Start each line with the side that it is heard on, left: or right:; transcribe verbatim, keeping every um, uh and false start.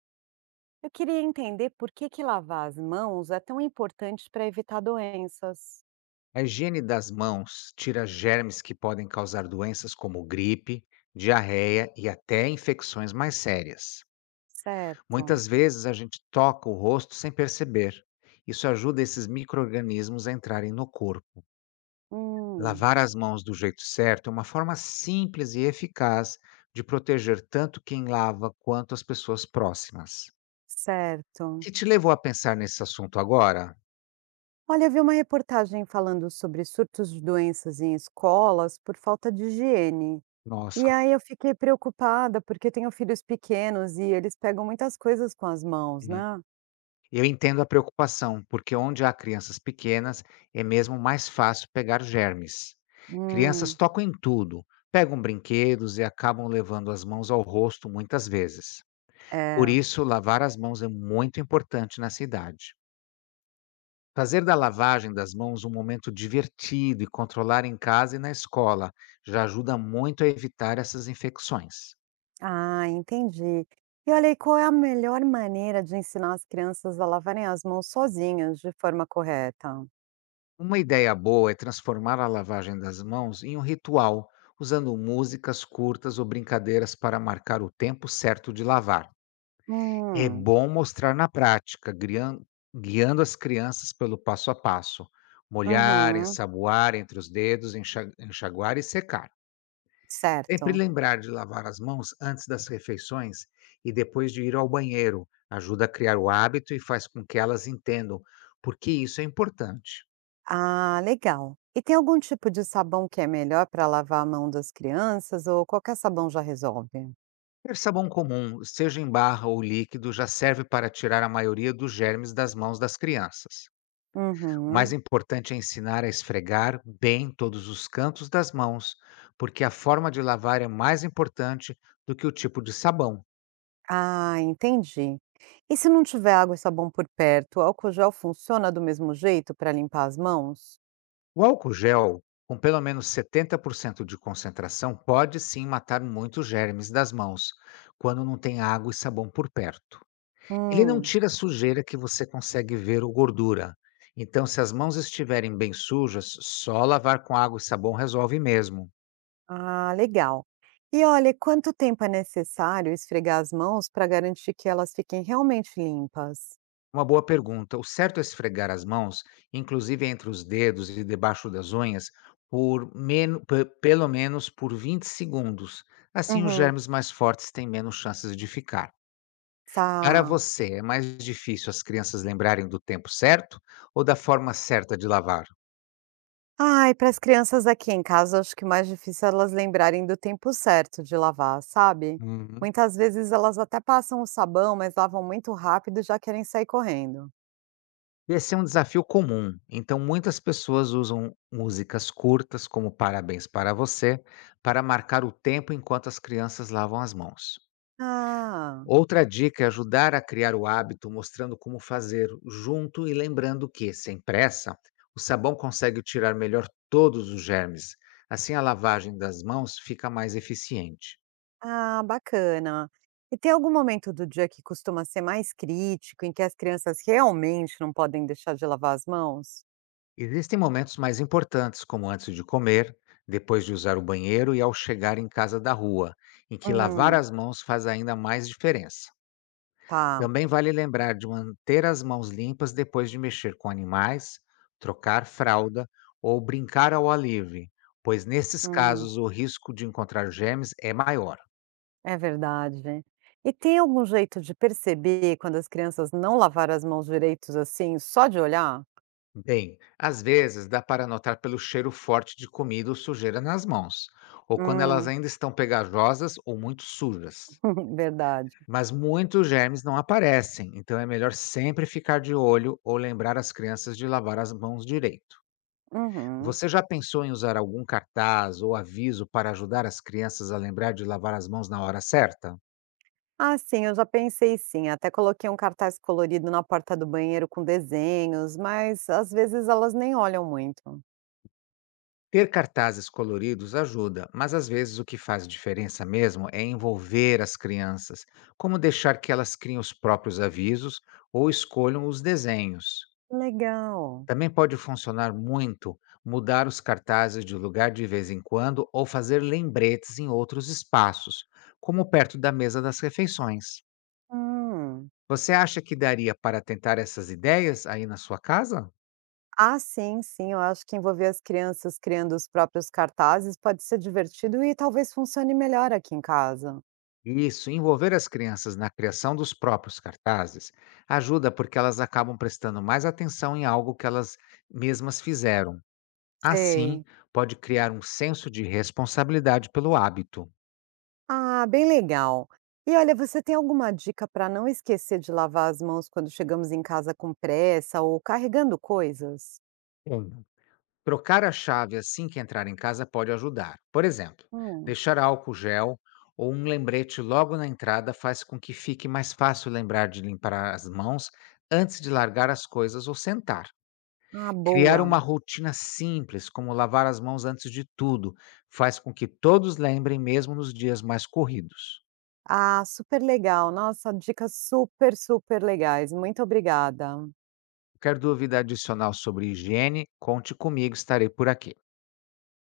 right: Eu queria entender por que que lavar as mãos é tão importante para evitar doenças.
left: A higiene das mãos tira germes que podem causar doenças como gripe, diarreia e até infecções mais sérias.
right: Certo.
left: Muitas vezes a gente toca o rosto sem perceber. Isso ajuda esses micro-organismos a entrarem no corpo.
right: Hum,
left: Lavar as mãos do jeito certo é uma forma simples e eficaz de proteger tanto quem lava quanto as pessoas próximas. O
right: certo.
left: que te levou a pensar nesse assunto agora?
right: Olha, eu vi uma reportagem falando sobre surtos de doenças em escolas por falta de higiene. E
left: Nossa.
right: aí eu fiquei preocupada porque eu tenho filhos pequenos e eles pegam muitas coisas com as mãos,
left: Hum.
right: né?
left: Eu entendo a preocupação, porque onde há crianças pequenas é mesmo mais fácil pegar germes. Crianças
right: Hum,
left: tocam em tudo, pegam brinquedos e acabam levando as mãos ao rosto muitas vezes. Por
right: é.
left: isso, lavar as mãos é muito importante nessa idade. Fazer da lavagem das mãos um momento divertido e controlar em casa e na escola já ajuda muito a evitar essas infecções.
right: Ah, entendi. E olha aí, qual é a melhor maneira de ensinar as crianças a lavarem as mãos sozinhas de forma correta?
left: Uma ideia boa é transformar a lavagem das mãos em um ritual, usando músicas curtas ou brincadeiras para marcar o tempo certo de lavar. É
right: Hum,
left: bom mostrar na prática, grian- guiando as crianças pelo passo a passo. Molhar,
right: uhum,
left: ensaboar entre os dedos, enxa- enxaguar e secar. Sempre
right: certo.
left: lembrar de lavar as mãos antes das refeições e depois de ir ao banheiro. Ajuda a criar o hábito e faz com que elas entendam por que isso é importante.
right: Ah, legal. E tem algum tipo de sabão que é melhor para lavar a mão das crianças ou qualquer sabão já resolve?
left: Ter sabão comum, seja em barra ou líquido, já serve para tirar a maioria dos germes das mãos das crianças. O mais
right: Uhum.
left: importante é ensinar a esfregar bem todos os cantos das mãos, porque a forma de lavar é mais importante do que o tipo de sabão.
right: Ah, entendi. E se não tiver água e sabão por perto, o álcool gel funciona do mesmo jeito para limpar as mãos?
left: O álcool gel, com pelo menos setenta por cento de concentração, pode sim matar muitos germes das mãos, quando não tem água e sabão por perto. Ele não
right: Hum,
left: tira sujeira que você consegue ver ou gordura. Então, se as mãos estiverem bem sujas, só lavar com água e sabão resolve mesmo.
right: ah, legal. E olha, quanto tempo é necessário esfregar as mãos para garantir que elas fiquem realmente limpas?
left: Uma boa pergunta. O certo é esfregar as mãos, inclusive entre os dedos e debaixo das unhas, por men- pe- pelo menos por vinte segundos. Assim, os
right: Uhum,
left: germes mais fortes têm menos chances de ficar. Para
right: tá.
left: você, é mais difícil as crianças lembrarem do tempo certo ou da forma certa de lavar?
right: Ai, para as crianças aqui em casa, acho que o mais difícil é elas lembrarem do tempo certo de lavar, sabe?
left: Uhum.
right: Muitas vezes elas até passam o sabão, mas lavam muito rápido e já querem sair correndo.
left: Esse é um desafio comum, então muitas pessoas usam músicas curtas, como Parabéns para Você, para marcar o tempo enquanto as crianças lavam as mãos.
right: Ah,
left: Outra dica é ajudar a criar o hábito mostrando como fazer junto e lembrando que, sem pressa, o sabão consegue tirar melhor todos os germes. Assim, a lavagem das mãos fica mais eficiente.
right: ah, bacana. E tem algum momento do dia que costuma ser mais crítico, em que as crianças realmente não podem deixar de lavar as mãos?
left: Existem momentos mais importantes, como antes de comer, depois de usar o banheiro e ao chegar em casa da rua, em que lavar
right: Hum,
left: as mãos faz ainda mais diferença.
right: tá.
left: Também vale lembrar de manter as mãos limpas depois de mexer com animais, trocar fralda ou brincar ao ar livre, pois nesses
right: Hum,
left: casos o risco de encontrar germes é maior.
right: é verdade. E tem algum jeito de perceber quando as crianças não lavaram as mãos direitos assim, só de olhar?
left: Bem, às vezes dá para notar pelo cheiro forte de comida ou sujeira nas mãos, ou quando elas
right: Hum,
left: ainda estão pegajosas ou muito sujas.
right: verdade.
left: Mas muitos germes não aparecem, então é melhor sempre ficar de olho ou lembrar as crianças de lavar as mãos direito.
right: Uhum.
left: Você já pensou em usar algum cartaz ou aviso para ajudar as crianças a lembrar de lavar as mãos na hora certa?
right: Ah, sim, eu já pensei sim, até coloquei um cartaz colorido na porta do banheiro com desenhos, mas às vezes elas nem olham muito.
left: Ter cartazes coloridos ajuda, mas às vezes o que faz diferença mesmo é envolver as crianças, como deixar que elas criem os próprios avisos ou escolham os desenhos.
right: Legal.
left: Também pode funcionar muito mudar os cartazes de lugar de vez em quando ou fazer lembretes em outros espaços, como perto da mesa das refeições.
right: Hum.
left: Você acha que daria para tentar essas ideias aí na sua casa?
right: Ah, sim, sim, eu acho que envolver as crianças criando os próprios cartazes pode ser divertido e talvez funcione melhor aqui em casa.
left: Isso, envolver as crianças na criação dos próprios cartazes ajuda porque elas acabam prestando mais atenção em algo que elas mesmas fizeram. Assim,
right: Sei.
left: pode criar um senso de responsabilidade pelo hábito.
right: Ah, bem legal. E olha, você tem alguma dica para não esquecer de lavar as mãos quando chegamos em casa com pressa ou carregando coisas?
left: Sim. Trocar a chave assim que entrar em casa pode ajudar. Por exemplo,
right: Hum.
left: deixar álcool gel ou um lembrete logo na entrada faz com que fique mais fácil lembrar de limpar as mãos antes de largar as coisas ou sentar.
right: Ah,
left: Criar
right: boa.
left: uma rotina simples, como lavar as mãos antes de tudo, faz com que todos lembrem mesmo nos dias mais corridos.
right: Ah, super legal. Nossa, dicas super, super legais. Muito obrigada.
left: Quer dúvida adicional sobre higiene? Conte comigo, estarei por aqui.